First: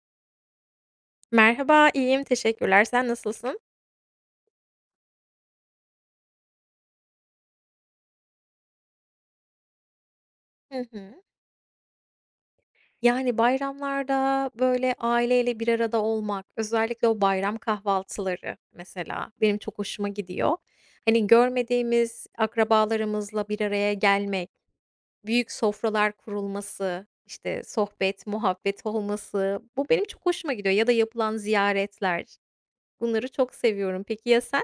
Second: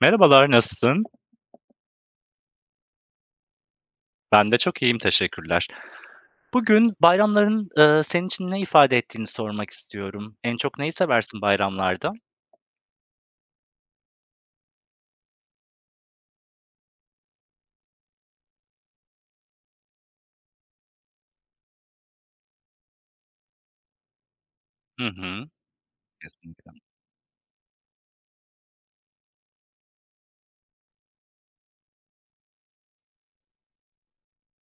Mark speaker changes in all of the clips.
Speaker 1: Merhabalar, nasılsın?
Speaker 2: Merhaba, iyiyim, teşekkürler. Sen nasılsın?
Speaker 1: Ben de çok iyiyim, teşekkürler. Bugün bayramların, senin için ne ifade ettiğini sormak istiyorum. En
Speaker 2: Hı
Speaker 1: çok neyi
Speaker 2: hı.
Speaker 1: seversin bayramlarda?
Speaker 2: Yani, bayramlarda, böyle, aileyle bir arada olmak, özellikle o bayram kahvaltıları mesela benim çok hoşuma gidiyor. Hani, görmediğimiz akrabalarımızla bir araya gelmek,
Speaker 1: Hı hı.
Speaker 2: büyük sofralar
Speaker 1: Kesin.
Speaker 2: kurulması, işte, sohbet, muhabbet olması, bu benim çok hoşuma gidiyor ya da yapılan ziyaretler. Bunları çok seviyorum. Peki ya sen?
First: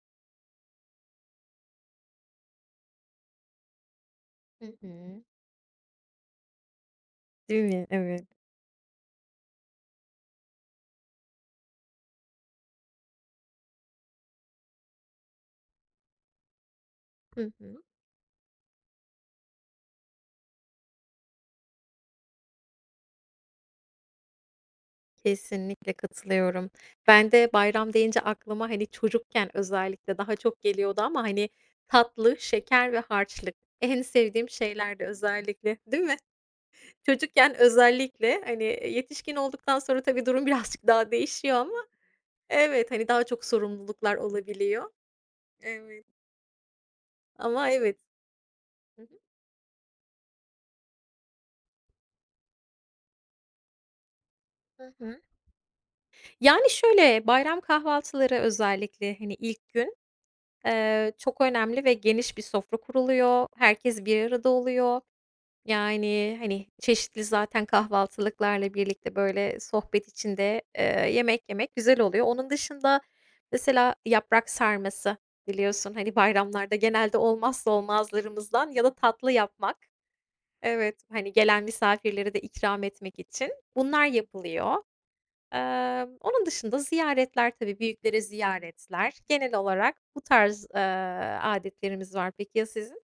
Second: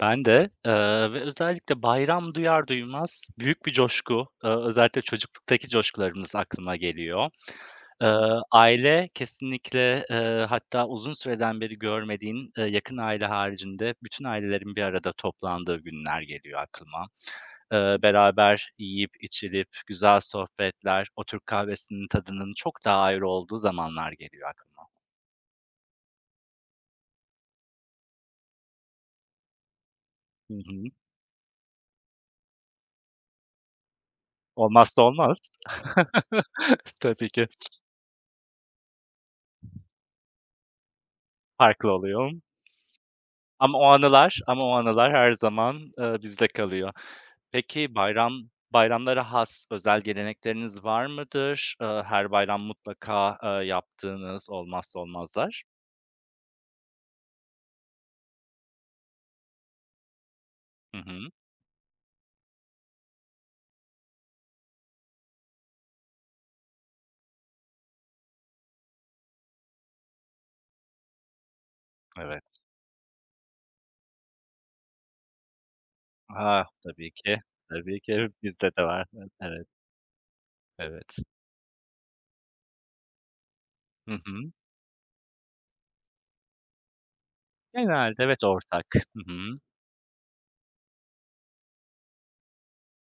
Speaker 1: Ben de, ve özellikle bayram duyar duymaz büyük bir coşku,
Speaker 2: Hı
Speaker 1: özellikle
Speaker 2: hı.
Speaker 1: çocukluktaki coşkularımız aklıma geliyor.
Speaker 2: Değil mi? Evet.
Speaker 1: Aile kesinlikle, hatta uzun süreden beri görmediğin, yakın aile haricinde bütün ailelerin bir arada toplandığı günler geliyor aklıma.
Speaker 2: Hı hı.
Speaker 1: Beraber yiyip içilip güzel sohbetler, o Türk kahvesinin tadının çok daha ayrı olduğu zamanlar geliyor aklıma.
Speaker 2: Kesinlikle katılıyorum. Ben de bayram deyince aklıma, hani, çocukken özellikle daha
Speaker 1: Hı
Speaker 2: çok
Speaker 1: hı.
Speaker 2: geliyordu ama, hani, tatlı, şeker ve harçlık en sevdiğim
Speaker 1: Olmazsa
Speaker 2: şeylerdi
Speaker 1: olmaz.
Speaker 2: özellikle, değil mi?
Speaker 1: Tabii ki
Speaker 2: Çocukken özellikle, hani, yetişkin olduktan sonra tabii durum birazcık daha değişiyor ama
Speaker 1: farklı oluyor.
Speaker 2: evet, hani, daha çok
Speaker 1: Ama o
Speaker 2: sorumluluklar
Speaker 1: anılar ama o
Speaker 2: olabiliyor.
Speaker 1: anılar her zaman,
Speaker 2: Evet,
Speaker 1: bizde kalıyor.
Speaker 2: ama
Speaker 1: Peki
Speaker 2: evet.
Speaker 1: bayram
Speaker 2: Hı hı.
Speaker 1: bayramlara has özel gelenekleriniz var mıdır? Her bayram mutlaka, yaptığınız
Speaker 2: Hı
Speaker 1: olmazsa
Speaker 2: hı.
Speaker 1: olmazlar?
Speaker 2: Yani, şöyle, bayram kahvaltıları özellikle, hani, ilk gün,
Speaker 1: Hı hı.
Speaker 2: çok önemli ve geniş bir sofra kuruluyor. Herkes bir arada oluyor. Yani, hani, çeşitli zaten kahvaltılıklarla birlikte, böyle, sohbet içinde, yemek yemek güzel oluyor.
Speaker 1: Evet.
Speaker 2: Onun dışında mesela yaprak sarması biliyorsun, hani,
Speaker 1: Ha,
Speaker 2: bayramlarda
Speaker 1: tabii
Speaker 2: genelde
Speaker 1: ki.
Speaker 2: olmazsa
Speaker 1: Tabii ki bizde
Speaker 2: olmazlarımızdan
Speaker 1: de
Speaker 2: ya da
Speaker 1: var.
Speaker 2: tatlı
Speaker 1: Evet,
Speaker 2: yapmak. Evet,
Speaker 1: evet.
Speaker 2: hani, gelen misafirleri de ikram etmek için bunlar
Speaker 1: Hı hı.
Speaker 2: yapılıyor. Onun dışında ziyaretler tabii, büyüklere
Speaker 1: Genelde evet ortak.
Speaker 2: ziyaretler.
Speaker 1: Hı
Speaker 2: Genel
Speaker 1: hı.
Speaker 2: olarak bu tarz, adetlerimiz var. Peki ya sizin?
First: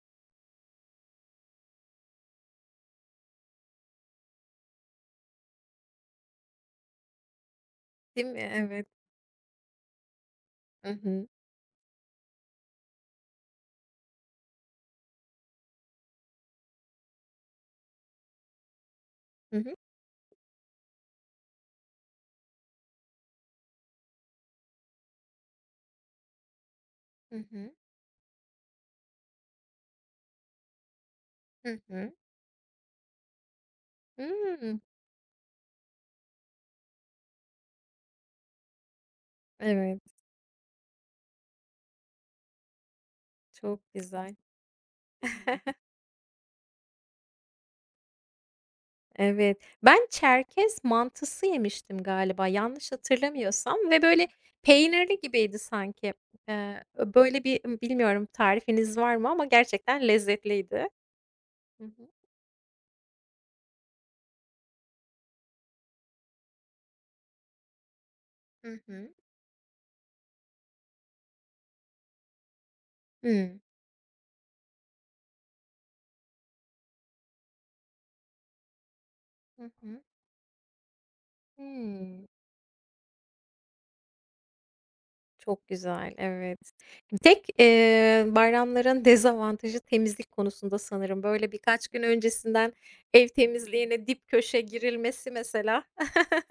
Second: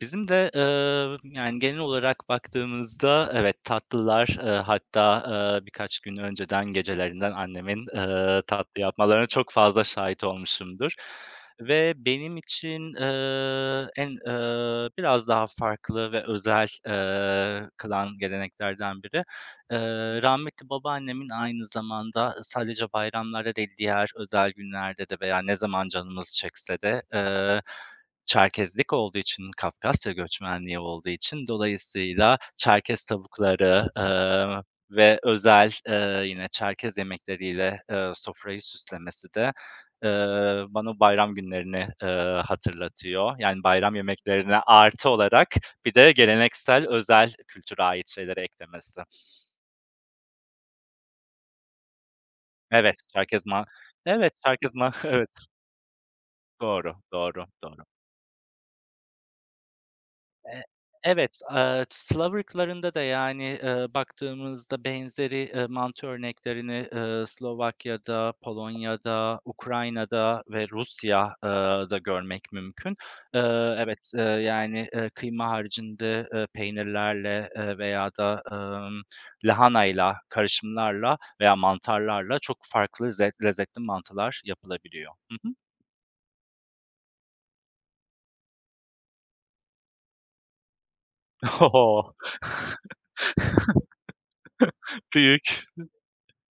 Speaker 1: Bizim de, yani, genel olarak baktığımızda evet, tatlılar, hatta, birkaç gün önceden, gecelerinden annemin,
Speaker 2: Değil mi?
Speaker 1: tatlı
Speaker 2: Evet.
Speaker 1: yapmalarına çok fazla şahit
Speaker 2: Hı
Speaker 1: olmuşumdur
Speaker 2: hı.
Speaker 1: ve benim için, en, biraz daha farklı ve özel, kılan geleneklerden biri,
Speaker 2: Hı hı.
Speaker 1: rahmetli babaannemin aynı zamanda sadece bayramlarda değil, diğer özel günlerde de veya ne zaman canımız çekse de,
Speaker 2: Hı hı.
Speaker 1: Çerkezlik olduğu için, Kafkasya göçmenliği olduğu için
Speaker 2: Hı hı.
Speaker 1: dolayısıyla Çerkez tavukları,
Speaker 2: Hmm.
Speaker 1: ve özel, yine Çerkez yemekleriyle, sofrayı süslemesi de,
Speaker 2: Evet,
Speaker 1: eee, bana bayram günlerini, hatırlatıyor. Yani
Speaker 2: çok
Speaker 1: bayram
Speaker 2: güzel.
Speaker 1: yemeklerine artı olarak bir de geleneksel özel kültüre ait şeyleri eklemesi.
Speaker 2: Evet, ben çerkez mantısı yemiştim galiba yanlış
Speaker 1: Evet, Çerkez ma
Speaker 2: hatırlamıyorsam ve böyle
Speaker 1: Evet, Çerkez ma
Speaker 2: peynirli
Speaker 1: Evet,
Speaker 2: gibiydi sanki.
Speaker 1: doğru,
Speaker 2: Böyle
Speaker 1: doğru,
Speaker 2: bir,
Speaker 1: doğru.
Speaker 2: bilmiyorum tarifiniz var mı ama gerçekten
Speaker 1: Eee,
Speaker 2: lezzetliydi.
Speaker 1: evet,
Speaker 2: Hı hı.
Speaker 1: Slav ırklarında da, yani, baktığımızda benzeri, mantı örneklerini, Slovakya'da,
Speaker 2: Hı hı.
Speaker 1: Polonya'da, Ukrayna'da ve Rusya'da görmek mümkün.
Speaker 2: Hımm.
Speaker 1: Evet, yani, kıyma haricinde, peynirlerle, veya da,
Speaker 2: Hı hı.
Speaker 1: lahanayla, karışımlarla veya
Speaker 2: Hımm.
Speaker 1: mantarlarla çok farklı lezzetli mantılar yapılabiliyor. Hı hı.
Speaker 2: Çok güzel, evet. Tek, bayramların dezavantajı temizlik konusunda sanırım. Böyle birkaç gün
Speaker 1: O!
Speaker 2: öncesinden ev temizliğine dip köşe girilmesi
Speaker 1: Büyük.
Speaker 2: mesela.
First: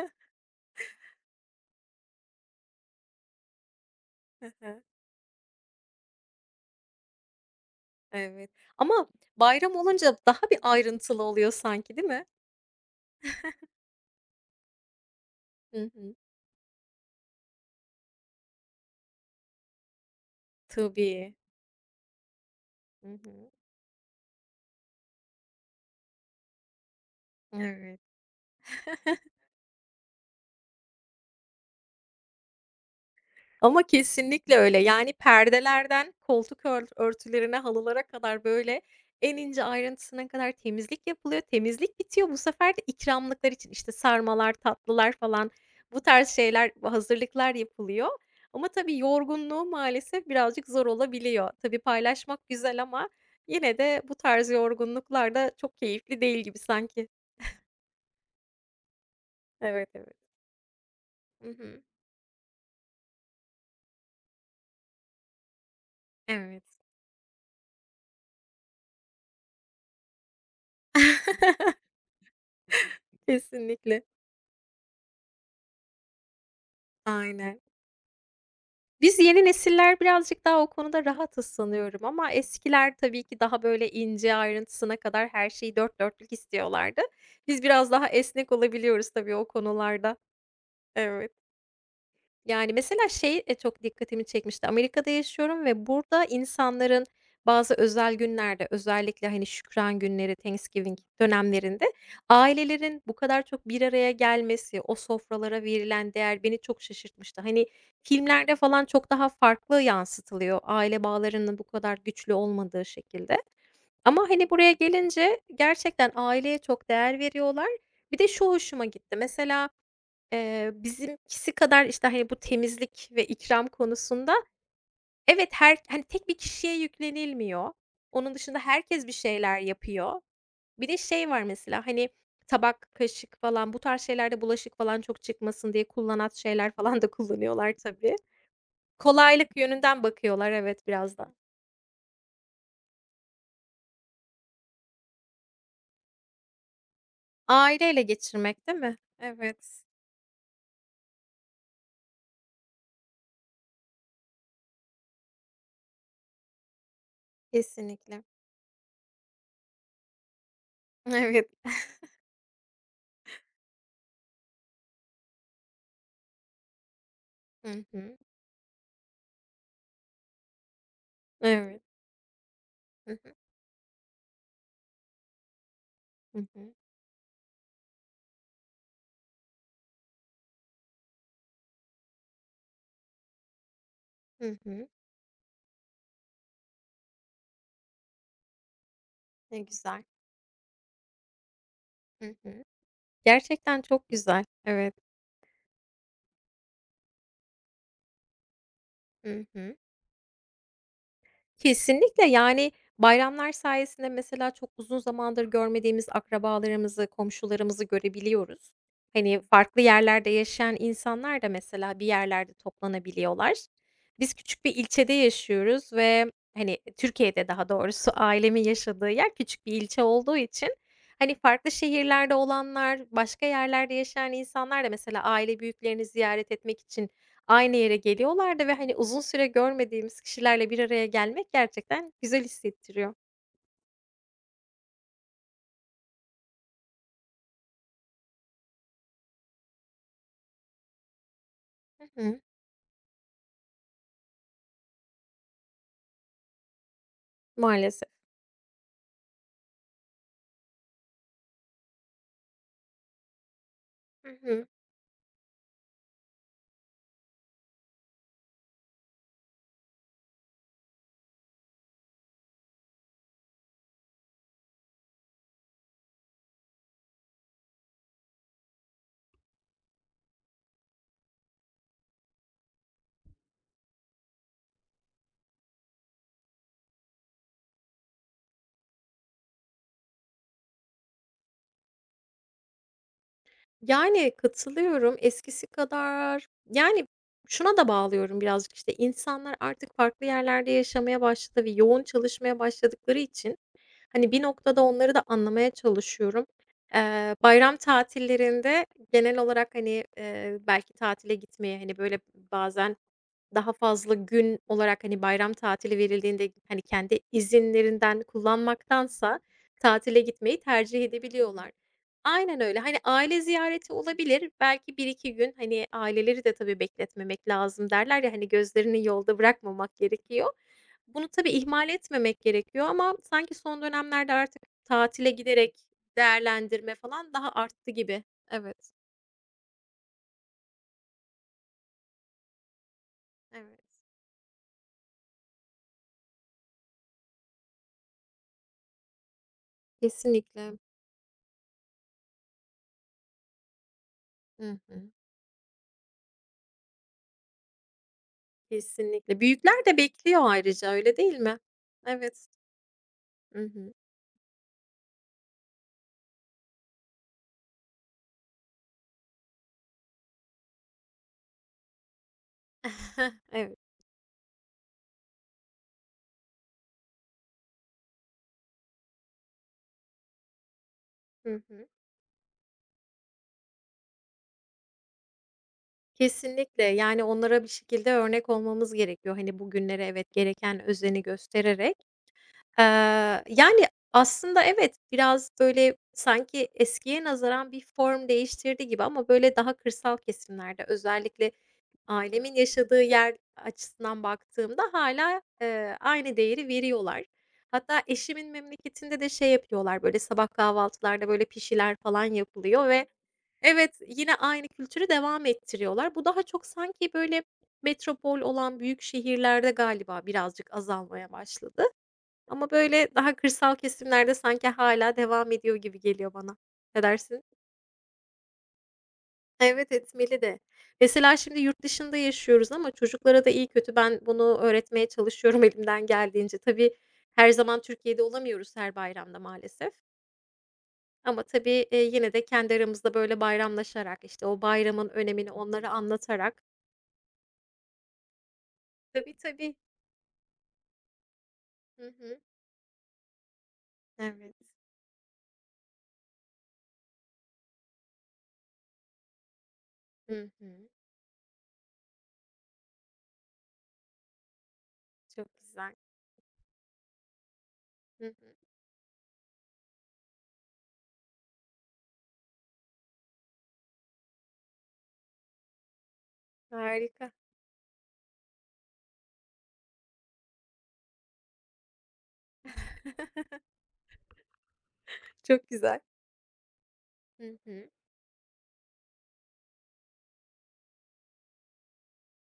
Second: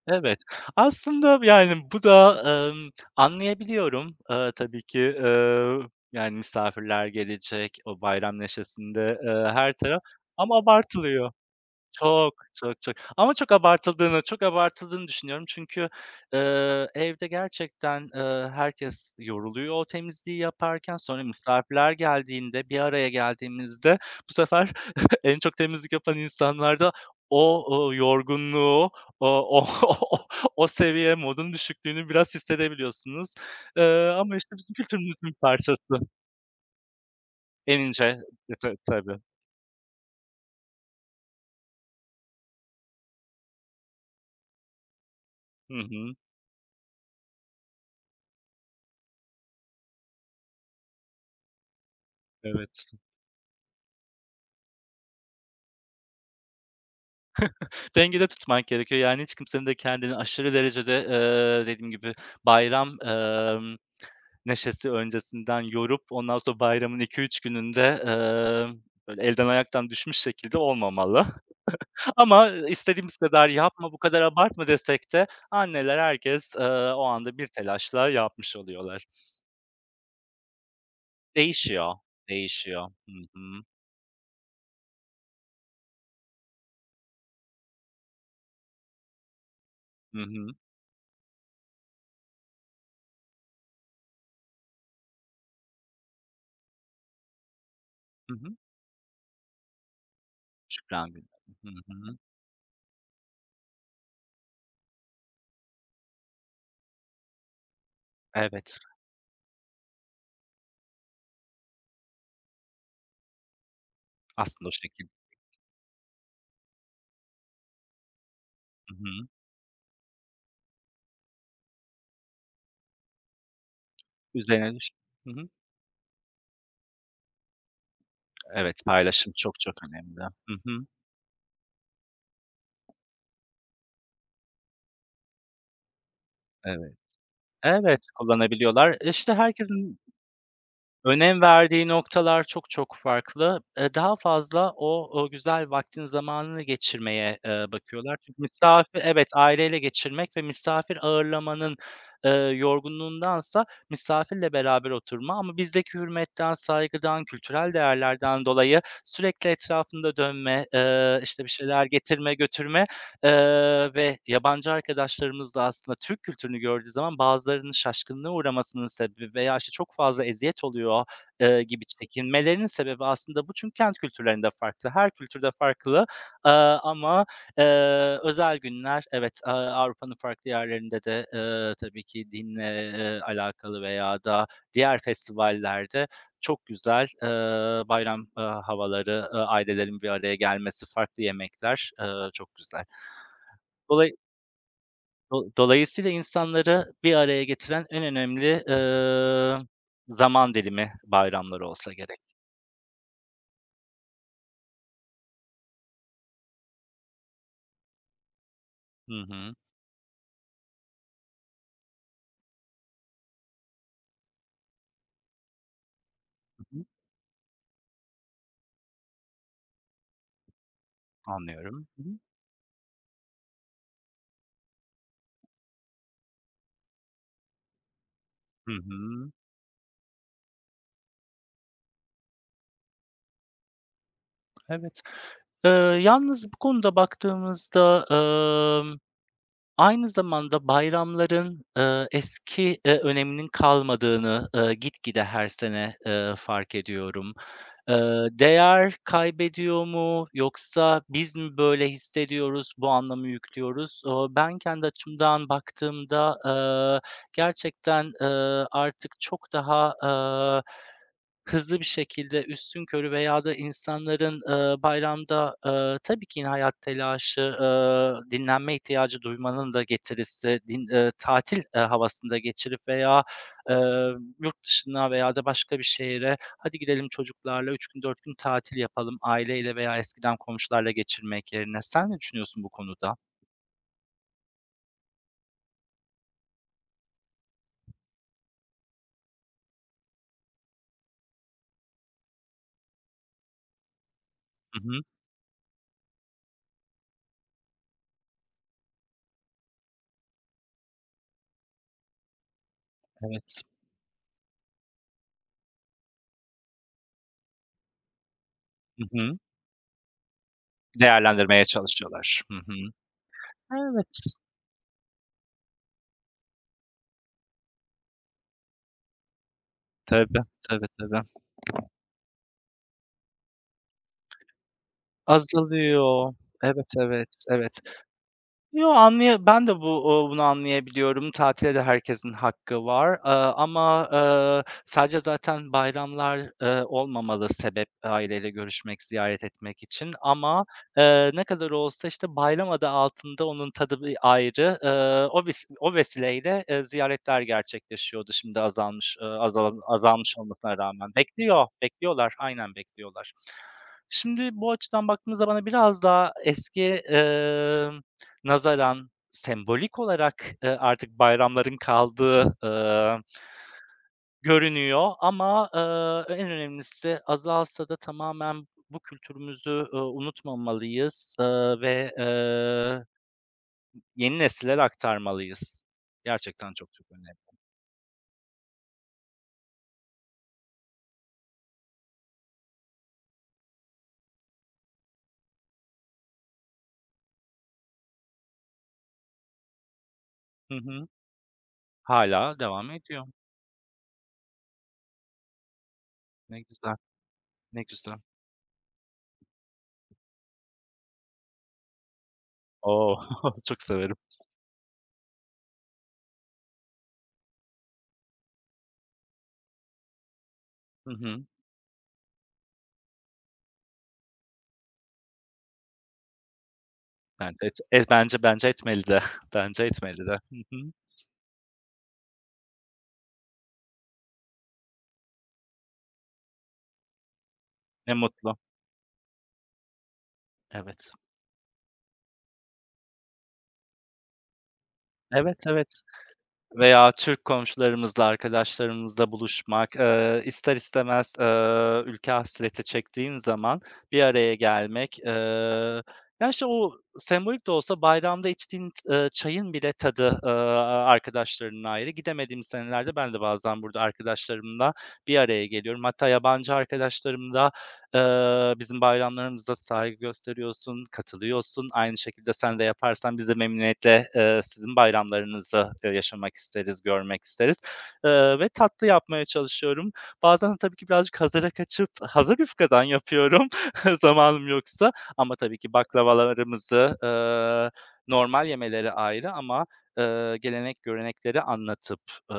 Speaker 1: Evet. Aslında, yani, bu da, emm, anlayabiliyorum. Tabii ki, yani, misafirler gelecek, o bayram
Speaker 2: Evet ama
Speaker 1: neşesinde, her
Speaker 2: bayram
Speaker 1: taraf
Speaker 2: olunca daha
Speaker 1: ama
Speaker 2: bir ayrıntılı
Speaker 1: abartılıyor.
Speaker 2: oluyor sanki, değil mi?
Speaker 1: Çok, çok, çok ama çok abartıldığını düşünüyorum.
Speaker 2: Hı
Speaker 1: Çünkü,
Speaker 2: hı.
Speaker 1: evde gerçekten, herkes yoruluyor o temizliği yaparken. Sonra
Speaker 2: Tabii.
Speaker 1: misafirler geldiğinde, bir
Speaker 2: Hı
Speaker 1: araya
Speaker 2: hı.
Speaker 1: geldiğimizde bu sefer en çok temizlik yapan insanlarda
Speaker 2: Evet.
Speaker 1: yorgunluğu, o o o seviye, modun düşüklüğünü biraz hissedebiliyorsunuz.
Speaker 2: Ama
Speaker 1: Ama işte
Speaker 2: kesinlikle
Speaker 1: bizim
Speaker 2: öyle. Yani
Speaker 1: kültürümüzün parçası.
Speaker 2: perdelerden koltuk örtülerine,
Speaker 1: En
Speaker 2: halılara
Speaker 1: ince
Speaker 2: kadar
Speaker 1: detayı
Speaker 2: böyle
Speaker 1: tabii.
Speaker 2: en ince ayrıntısına kadar temizlik yapılıyor. Temizlik bitiyor. Bu sefer de ikramlıklar için işte sarmalar, tatlılar falan
Speaker 1: Hı
Speaker 2: bu
Speaker 1: hı.
Speaker 2: tarz şeyler, bu hazırlıklar yapılıyor. Ama tabii yorgunluğu maalesef birazcık zor olabiliyor. Tabii paylaşmak güzel
Speaker 1: Evet.
Speaker 2: ama yine de bu tarz yorgunluklar da çok keyifli değil gibi sanki.
Speaker 1: Dengede tutmak gerekiyor. Yani hiç kimsenin de
Speaker 2: Evet, evet.
Speaker 1: kendini aşırı derecede,
Speaker 2: Hı hı.
Speaker 1: dediğim gibi bayram, neşesi öncesinden yorup ondan sonra
Speaker 2: Evet.
Speaker 1: bayramın iki üç gününde, böyle elden ayaktan düşmüş şekilde olmamalı. Ama istediğimiz kadar yapma, bu
Speaker 2: Kesinlikle.
Speaker 1: kadar abartma desek de anneler, herkes, o anda bir
Speaker 2: Aynen.
Speaker 1: telaşla yapmış oluyorlar.
Speaker 2: Biz yeni nesiller birazcık daha o konuda rahatız
Speaker 1: Değişiyor,
Speaker 2: sanıyorum ama
Speaker 1: değişiyor.
Speaker 2: eskiler
Speaker 1: Hı
Speaker 2: tabii ki
Speaker 1: hı.
Speaker 2: daha böyle ince ayrıntısına kadar her şeyi dört dörtlük istiyorlardı. Biz biraz daha esnek olabiliyoruz tabii o konularda.
Speaker 1: Hı hı.
Speaker 2: Evet. Yani, mesela şey, çok dikkatimi çekmişti. Amerika'da yaşıyorum ve burada insanların bazı özel
Speaker 1: Hı hı.
Speaker 2: günlerde, özellikle, hani, şükran günleri, Thanksgiving
Speaker 1: Şükran günü. Hı
Speaker 2: dönemlerinde
Speaker 1: hı.
Speaker 2: ailelerin bu kadar çok bir araya gelmesi, o sofralara verilen değer beni çok şaşırtmıştı. Hani, filmlerde
Speaker 1: Evet,
Speaker 2: falan çok daha farklı yansıtılıyor aile bağlarının bu kadar güçlü olmadığı şekilde. Ama, hani,
Speaker 1: aslında o
Speaker 2: buraya
Speaker 1: şekil.
Speaker 2: gelince gerçekten aileye çok değer veriyorlar. Bir de şu hoşuma
Speaker 1: Hı
Speaker 2: gitti.
Speaker 1: hı.
Speaker 2: Mesela bizimkisi kadar, işte, hani, bu temizlik ve ikram konusunda
Speaker 1: Üzerine düş. Hı hı.
Speaker 2: evet, her hani, tek bir kişiye yüklenilmiyor. Onun dışında
Speaker 1: Evet,
Speaker 2: herkes bir
Speaker 1: paylaşım çok
Speaker 2: şeyler
Speaker 1: çok önemli.
Speaker 2: yapıyor.
Speaker 1: Hı hı.
Speaker 2: Bir de şey var mesela, hani, tabak, kaşık falan bu tarz şeylerde bulaşık falan çok çıkmasın diye kullanat şeyler
Speaker 1: Evet.
Speaker 2: falan da kullanıyorlar
Speaker 1: Evet,
Speaker 2: tabii.
Speaker 1: kullanabiliyorlar. E, İşte,
Speaker 2: Kolaylık
Speaker 1: herkesin
Speaker 2: yönünden bakıyorlar, evet, biraz da.
Speaker 1: önem verdiği noktalar çok çok farklı. Daha fazla o güzel vaktin zamanını geçirmeye,
Speaker 2: Aileyle
Speaker 1: bakıyorlar. Çünkü
Speaker 2: geçirmek, değil mi?
Speaker 1: misafir. Evet, aileyle
Speaker 2: Evet,
Speaker 1: geçirmek ve misafir ağırlamanın, yorgunluğundansa misafirle beraber oturma ama bizdeki hürmetten, saygıdan, kültürel
Speaker 2: kesinlikle.
Speaker 1: değerlerden dolayı sürekli etrafında dönme, işte, bir
Speaker 2: Evet.
Speaker 1: şeyler getirme, götürme. Ve yabancı arkadaşlarımız da aslında Türk kültürünü gördüğü zaman bazılarının
Speaker 2: Hı hı.
Speaker 1: şaşkınlığa uğramasının sebebi veya, işte, çok fazla eziyet oluyor,
Speaker 2: Evet.
Speaker 1: gibi çekinmelerinin sebebi
Speaker 2: Hı hı.
Speaker 1: aslında bu. Çünkü kent kültürlerinde farklı, her kültürde farklı,
Speaker 2: Hı
Speaker 1: eee,
Speaker 2: hı.
Speaker 1: ama, özel günler evet, Avrupa'nın farklı yerlerinde de, tabii ki dinle, alakalı veya da
Speaker 2: Hı hı.
Speaker 1: diğer festivallerde çok güzel, bayram, havaları,
Speaker 2: Ne
Speaker 1: ailelerin
Speaker 2: güzel.
Speaker 1: bir araya gelmesi, farklı yemekler,
Speaker 2: Hı
Speaker 1: çok
Speaker 2: hı.
Speaker 1: güzel.
Speaker 2: Gerçekten çok
Speaker 1: Dolay
Speaker 2: güzel. Evet.
Speaker 1: dolayısıyla insanları bir araya getiren en önemli,
Speaker 2: Hı hı.
Speaker 1: zaman dilimi bayramları olsa gerek.
Speaker 2: Kesinlikle, yani, bayramlar sayesinde mesela çok uzun zamandır görmediğimiz akrabalarımızı, komşularımızı görebiliyoruz.
Speaker 1: Hı hı.
Speaker 2: Hani,
Speaker 1: Hı
Speaker 2: farklı yerlerde yaşayan insanlar da mesela bir yerlerde toplanabiliyorlar. Biz küçük bir ilçede yaşıyoruz ve, hani,
Speaker 1: hı.
Speaker 2: Türkiye'de daha doğrusu ailemin yaşadığı yer küçük bir ilçe olduğu için, hani, farklı
Speaker 1: Anlıyorum. Hı hı.
Speaker 2: şehirlerde olanlar, başka yerlerde yaşayan insanlar da mesela aile büyüklerini ziyaret etmek için aynı yere geliyorlardı
Speaker 1: Hı
Speaker 2: ve, hani, uzun
Speaker 1: hı.
Speaker 2: süre görmediğimiz kişilerle bir araya gelmek gerçekten güzel hissettiriyor.
Speaker 1: Evet. Eee, yalnız bu konuda baktığımızda, aynı zamanda bayramların,
Speaker 2: Hı hı.
Speaker 1: eski, öneminin kalmadığını, gitgide her sene, fark ediyorum.
Speaker 2: Maalesef.
Speaker 1: Değer kaybediyor mu yoksa biz mi böyle hissediyoruz, bu anlamı yüklüyoruz?
Speaker 2: Hı
Speaker 1: Ben
Speaker 2: hı.
Speaker 1: kendi açımdan baktığımda, gerçekten, artık çok daha, hızlı bir şekilde üstünkörü veya da insanların, bayramda, tabii ki yine hayat telaşı, dinlenme ihtiyacı duymanın da getirisi, din tatil, havasında geçirip veya, eee, yurt dışına veya da başka bir şehre, "Hadi gidelim çocuklarla 3 gün 4 gün tatil yapalım." aileyle veya eskiden komşularla geçirmek yerine. Sen ne düşünüyorsun bu konuda?
Speaker 2: Yani, katılıyorum. Eskisi kadar. Yani, şuna da bağlıyorum birazcık, işte, insanlar artık farklı yerlerde yaşamaya başladı ve yoğun çalışmaya başladıkları için, hani, bir
Speaker 1: Hı
Speaker 2: noktada
Speaker 1: hı,
Speaker 2: onları da anlamaya çalışıyorum. Bayram tatillerinde genel olarak, hani, belki tatile gitmeye, hani, böyle, bazen
Speaker 1: evet.
Speaker 2: daha fazla gün olarak, hani, bayram tatili verildiğinde, hani, kendi izinlerinden
Speaker 1: Hı hı.
Speaker 2: kullanmaktansa tatile gitmeyi tercih
Speaker 1: Değerlendirmeye
Speaker 2: edebiliyorlar.
Speaker 1: çalışıyorlar. Hı
Speaker 2: Aynen
Speaker 1: hı.
Speaker 2: öyle. Hani, aile ziyareti
Speaker 1: Evet.
Speaker 2: olabilir. Belki bir iki gün, hani, aileleri de tabii bekletmemek lazım derler ya, hani, gözlerini yolda bırakmamak
Speaker 1: Tabii,
Speaker 2: gerekiyor.
Speaker 1: tabii,
Speaker 2: Bunu
Speaker 1: tabii.
Speaker 2: tabii ihmal etmemek gerekiyor ama sanki son dönemlerde artık tatile giderek
Speaker 1: Azalıyor. Evet,
Speaker 2: değerlendirme
Speaker 1: evet,
Speaker 2: falan daha
Speaker 1: evet.
Speaker 2: arttı gibi.
Speaker 1: Yo,
Speaker 2: Evet,
Speaker 1: anlaya ben de bu o bunu anlayabiliyorum. Tatile de herkesin hakkı var,
Speaker 2: evet.
Speaker 1: ama, sadece zaten bayramlar, olmamalı sebep aileyle görüşmek, ziyaret etmek için ama,
Speaker 2: Kesinlikle.
Speaker 1: ne kadar olsa, işte, bayram adı altında onun tadı bir ayrı.
Speaker 2: Hı hı.
Speaker 1: O vesileyle, ziyaretler gerçekleşiyordu şimdi azalmış,
Speaker 2: Kesinlikle.
Speaker 1: azalan
Speaker 2: Büyükler de
Speaker 1: azalmış
Speaker 2: bekliyor
Speaker 1: olmasına
Speaker 2: ayrıca,
Speaker 1: rağmen.
Speaker 2: öyle değil mi?
Speaker 1: Bekliyor, bekliyorlar.
Speaker 2: Evet.
Speaker 1: Aynen bekliyorlar.
Speaker 2: Hı hı.
Speaker 1: Şimdi bu açıdan baktığımızda bana biraz daha eski, emm nazaran sembolik olarak, artık bayramların kaldığı,
Speaker 2: Evet.
Speaker 1: görünüyor ama, en önemlisi azalsa da tamamen bu kültürümüzü, unutmamalıyız,
Speaker 2: Hı hı.
Speaker 1: ve, yeni nesillere aktarmalıyız. Gerçekten
Speaker 2: Kesinlikle,
Speaker 1: çok çok
Speaker 2: yani
Speaker 1: önemli.
Speaker 2: onlara bir şekilde örnek olmamız gerekiyor. Hani, bugünlere evet, gereken özeni göstererek. Eee, yani, aslında evet, biraz, böyle, sanki eskiye nazaran bir form değiştirdi gibi ama, böyle, daha kırsal
Speaker 1: Hı
Speaker 2: kesimlerde
Speaker 1: hı.
Speaker 2: özellikle ailemin
Speaker 1: Hâlâ devam
Speaker 2: yaşadığı
Speaker 1: ediyor.
Speaker 2: yer açısından baktığımda hala aynı
Speaker 1: Ne
Speaker 2: değeri
Speaker 1: güzel,
Speaker 2: veriyorlar.
Speaker 1: ne
Speaker 2: Hatta
Speaker 1: güzel.
Speaker 2: eşimin memleketinde de şey yapıyorlar, böyle, sabah kahvaltılarda, böyle, pişiler falan yapılıyor ve
Speaker 1: O! Çok
Speaker 2: evet,
Speaker 1: severim.
Speaker 2: yine aynı kültürü devam ettiriyorlar. Bu daha çok sanki, böyle, metropol olan büyük şehirlerde galiba birazcık
Speaker 1: Hı
Speaker 2: azalmaya
Speaker 1: hı.
Speaker 2: başladı. Ama, böyle, daha kırsal kesimlerde sanki hâlâ devam ediyor gibi geliyor bana. Ne dersin?
Speaker 1: Bence etmeli de. Bence
Speaker 2: Evet,
Speaker 1: etmeli de.
Speaker 2: etmeli de.
Speaker 1: Hı hı.
Speaker 2: Mesela şimdi yurt dışında yaşıyoruz ama çocuklara da iyi kötü ben bunu öğretmeye çalışıyorum elimden geldiğince. Tabii her zaman
Speaker 1: Ne
Speaker 2: Türkiye'de
Speaker 1: mutlu.
Speaker 2: olamıyoruz her bayramda maalesef
Speaker 1: Evet.
Speaker 2: ama tabii, yine de kendi aramızda, böyle, bayramlaşarak, işte, o bayramın önemini
Speaker 1: Evet,
Speaker 2: onlara
Speaker 1: evet.
Speaker 2: anlatarak.
Speaker 1: Veya Türk komşularımızla, arkadaşlarımızla
Speaker 2: Tabii, tabii.
Speaker 1: buluşmak, ister istemez,
Speaker 2: Hı
Speaker 1: ülke
Speaker 2: hı.
Speaker 1: hasreti çektiğin zaman bir araya
Speaker 2: Evet.
Speaker 1: gelmek, ya, işte, o sembolik de olsa bayramda içtiğin, çayın bile tadı,
Speaker 2: Hı hı.
Speaker 1: arkadaşlarına ayrı. Gidemediğim senelerde ben de bazen burada arkadaşlarımla bir
Speaker 2: Çok
Speaker 1: araya
Speaker 2: güzel.
Speaker 1: geliyorum. Hatta yabancı arkadaşlarım da,
Speaker 2: Hı hı.
Speaker 1: Bizim bayramlarımıza saygı gösteriyorsun, katılıyorsun. Aynı şekilde sen de yaparsan biz de memnuniyetle, sizin bayramlarınızı, yaşamak isteriz,
Speaker 2: Harika.
Speaker 1: görmek isteriz, ve tatlı yapmaya çalışıyorum. Bazen de tabii ki birazcık hazıra kaçıp hazır yufkadan yapıyorum zamanım yoksa ama
Speaker 2: Çok
Speaker 1: tabii ki
Speaker 2: güzel.
Speaker 1: baklavalarımızı,
Speaker 2: Hı hı.
Speaker 1: normal yemeleri ayrı ama, gelenek görenekleri anlatıp, eee,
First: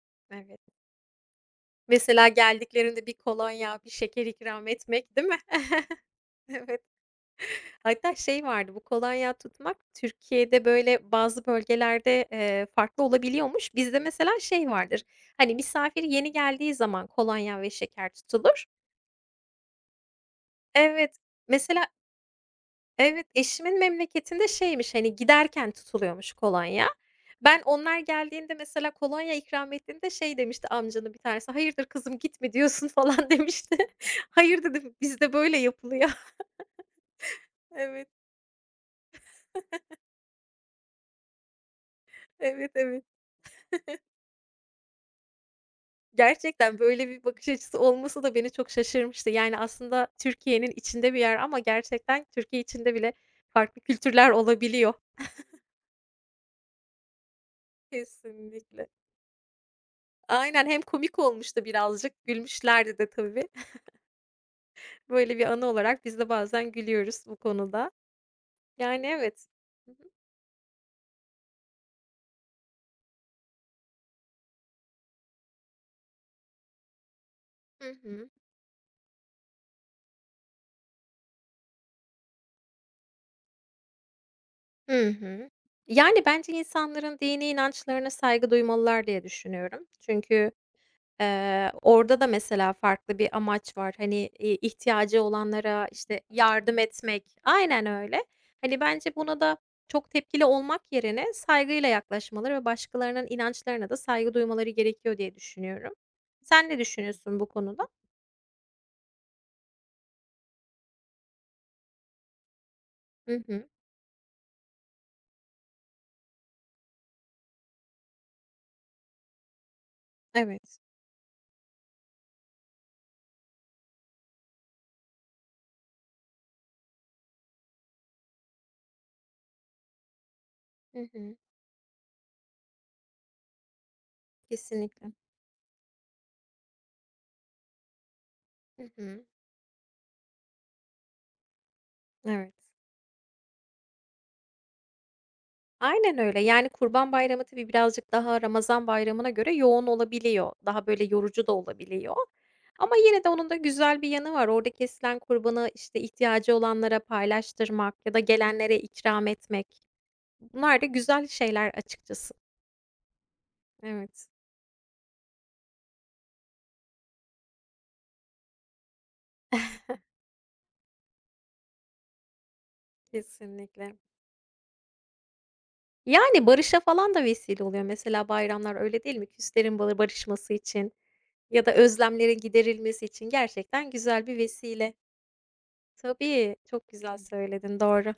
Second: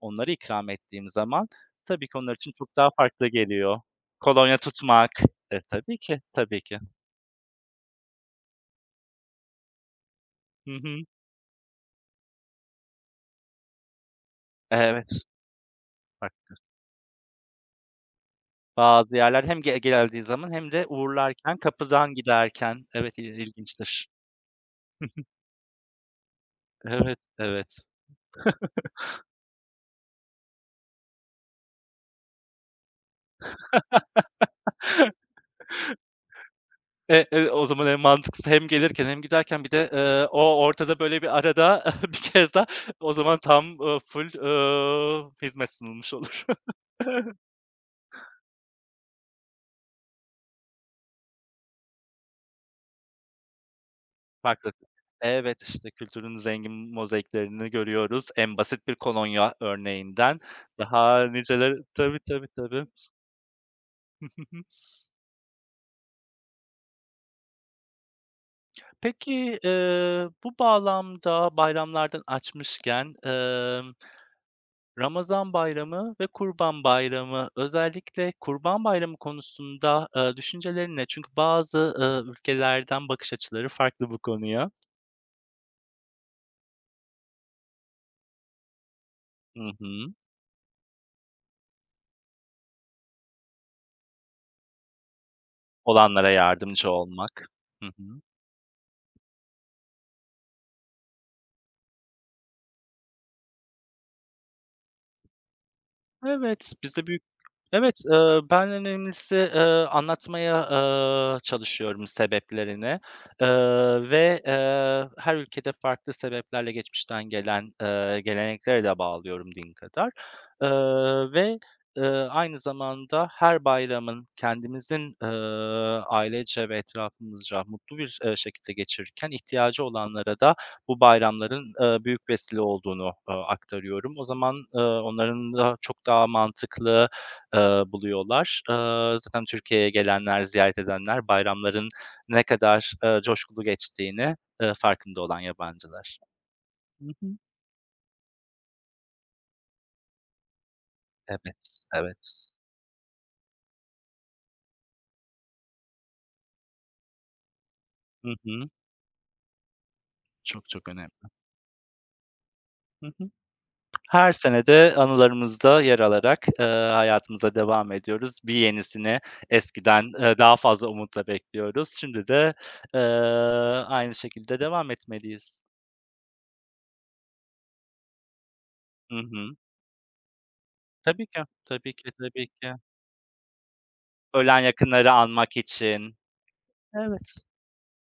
Speaker 1: onları
Speaker 2: Evet.
Speaker 1: ikram ettiğim zaman tabii ki
Speaker 2: Mesela
Speaker 1: onlar için çok daha
Speaker 2: geldiklerinde bir
Speaker 1: farklı geliyor.
Speaker 2: kolonya, bir şeker
Speaker 1: Kolonya
Speaker 2: ikram
Speaker 1: tutmak.
Speaker 2: etmek, değil mi?
Speaker 1: E, tabii ki, tabii ki.
Speaker 2: Evet. Hatta şey vardı, bu kolonya tutmak Türkiye'de,
Speaker 1: Hı hı.
Speaker 2: böyle, bazı bölgelerde, farklı olabiliyormuş. Bizde mesela şey vardır,
Speaker 1: Evet,
Speaker 2: hani, misafir
Speaker 1: bak
Speaker 2: yeni geldiği zaman kolonya ve şeker tutulur.
Speaker 1: bazı yerler hem geldiği zaman hem de
Speaker 2: Evet.
Speaker 1: uğurlarken,
Speaker 2: Mesela
Speaker 1: kapıdan giderken. Evet,
Speaker 2: evet, eşimin
Speaker 1: ilginçtir.
Speaker 2: memleketinde şeymiş, hani, giderken tutuluyormuş kolonya.
Speaker 1: Evet,
Speaker 2: Ben
Speaker 1: evet.
Speaker 2: onlar geldiğinde mesela kolonya ikram ettiğinde şey demişti amcanın bir tanesi, "Hayırdır kızım git mi diyorsun?" falan demişti. "Hayır," dedim, "bizde böyle yapılıyor."
Speaker 1: E, e, o zaman en
Speaker 2: Evet,
Speaker 1: mantıklısı hem gelirken hem giderken bir de, o ortada böyle bir arada bir kez daha
Speaker 2: evet, evet.
Speaker 1: o zaman tam, full, hizmet sunulmuş olur.
Speaker 2: Gerçekten böyle bir bakış açısı olması da beni çok şaşırmıştı. Yani, aslında Türkiye'nin içinde bir yer ama gerçekten Türkiye içinde bile farklı kültürler
Speaker 1: Farklı.
Speaker 2: olabiliyor.
Speaker 1: Evet, işte kültürün zengin mozaiklerini görüyoruz. En basit
Speaker 2: Kesinlikle.
Speaker 1: bir kolonya örneğinden
Speaker 2: Aynen, hem komik
Speaker 1: daha
Speaker 2: olmuştu
Speaker 1: niceleri. Tabii,
Speaker 2: birazcık,
Speaker 1: tabii, tabii.
Speaker 2: gülmüşlerdi de tabii.
Speaker 1: Hı hı.
Speaker 2: Böyle bir anı olarak biz de bazen gülüyoruz bu konuda. Yani, evet.
Speaker 1: Peki,
Speaker 2: Hı hı.
Speaker 1: bu bağlamda bayramlardan açmışken, Ramazan Bayramı ve Kurban Bayramı,
Speaker 2: Hı hı.
Speaker 1: özellikle Kurban Bayramı konusunda, düşüncelerin ne? Çünkü bazı, ülkelerden bakış açıları farklı bu konuya.
Speaker 2: Yani, bence insanların dini inançlarına saygı duymalılar diye
Speaker 1: Hı
Speaker 2: düşünüyorum.
Speaker 1: hı.
Speaker 2: Çünkü, orada da mesela farklı bir amaç var. Hani, ihtiyacı olanlara, işte,
Speaker 1: Olanlara
Speaker 2: yardım
Speaker 1: yardımcı
Speaker 2: etmek.
Speaker 1: olmak.
Speaker 2: Aynen
Speaker 1: Hı hı.
Speaker 2: öyle. Hani, bence buna da çok tepkili olmak yerine saygıyla yaklaşmaları ve başkalarının inançlarına da saygı duymaları gerekiyor diye düşünüyorum. Sen
Speaker 1: Evet,
Speaker 2: ne
Speaker 1: bizde.
Speaker 2: düşünüyorsun bu konuda?
Speaker 1: Evet, ben en önemlisi, anlatmaya, çalışıyorum sebeplerini,
Speaker 2: Hı hı.
Speaker 1: eee, ve, her ülkede farklı sebeplerle geçmişten gelen, geleneklere de bağlıyorum din kadar, eee,
Speaker 2: Evet.
Speaker 1: ve, eee, aynı zamanda her bayramın kendimizin, ailece ve etrafımızca mutlu bir, şekilde geçirirken ihtiyacı olanlara da bu
Speaker 2: Hı hı.
Speaker 1: bayramların, büyük vesile olduğunu, aktarıyorum. O zaman,
Speaker 2: Kesinlikle.
Speaker 1: onların da çok daha mantıklı buluyorlar.
Speaker 2: Hı hı.
Speaker 1: Zaten Türkiye'ye gelenler, ziyaret edenler bayramların ne
Speaker 2: Evet.
Speaker 1: kadar, coşkulu geçtiğini, farkında olan yabancılar.
Speaker 2: Aynen öyle. Yani
Speaker 1: Hı
Speaker 2: Kurban
Speaker 1: hı.
Speaker 2: Bayramı tabii birazcık daha Ramazan Bayramı'na göre yoğun olabiliyor. Daha böyle yorucu da
Speaker 1: Evet,
Speaker 2: olabiliyor.
Speaker 1: evet.
Speaker 2: Ama yine de onun da güzel bir yanı var. Orada kesilen kurbanı işte ihtiyacı olanlara paylaştırmak ya da
Speaker 1: Hı hı.
Speaker 2: gelenlere ikram etmek.
Speaker 1: Çok
Speaker 2: Bunlar da
Speaker 1: çok önemli.
Speaker 2: güzel şeyler açıkçası.
Speaker 1: Hı hı.
Speaker 2: Evet,
Speaker 1: Her sene de anılarımızda yer alarak, hayatımıza devam ediyoruz. Bir yenisini eskiden, daha fazla umutla bekliyoruz. Şimdi de, eee,
Speaker 2: kesinlikle.
Speaker 1: aynı şekilde devam etmeliyiz.
Speaker 2: Yani barışa falan da vesile oluyor. Mesela bayramlar öyle
Speaker 1: Hı
Speaker 2: değil mi?
Speaker 1: hı.
Speaker 2: Küslerin barışması için
Speaker 1: Tabii ki,
Speaker 2: ya da
Speaker 1: tabii ki,
Speaker 2: özlemlerin
Speaker 1: tabii ki.
Speaker 2: giderilmesi için gerçekten güzel bir
Speaker 1: Ölen
Speaker 2: vesile.
Speaker 1: yakınları anmak için.
Speaker 2: Tabii, çok güzel
Speaker 1: Evet.
Speaker 2: söyledin, doğru.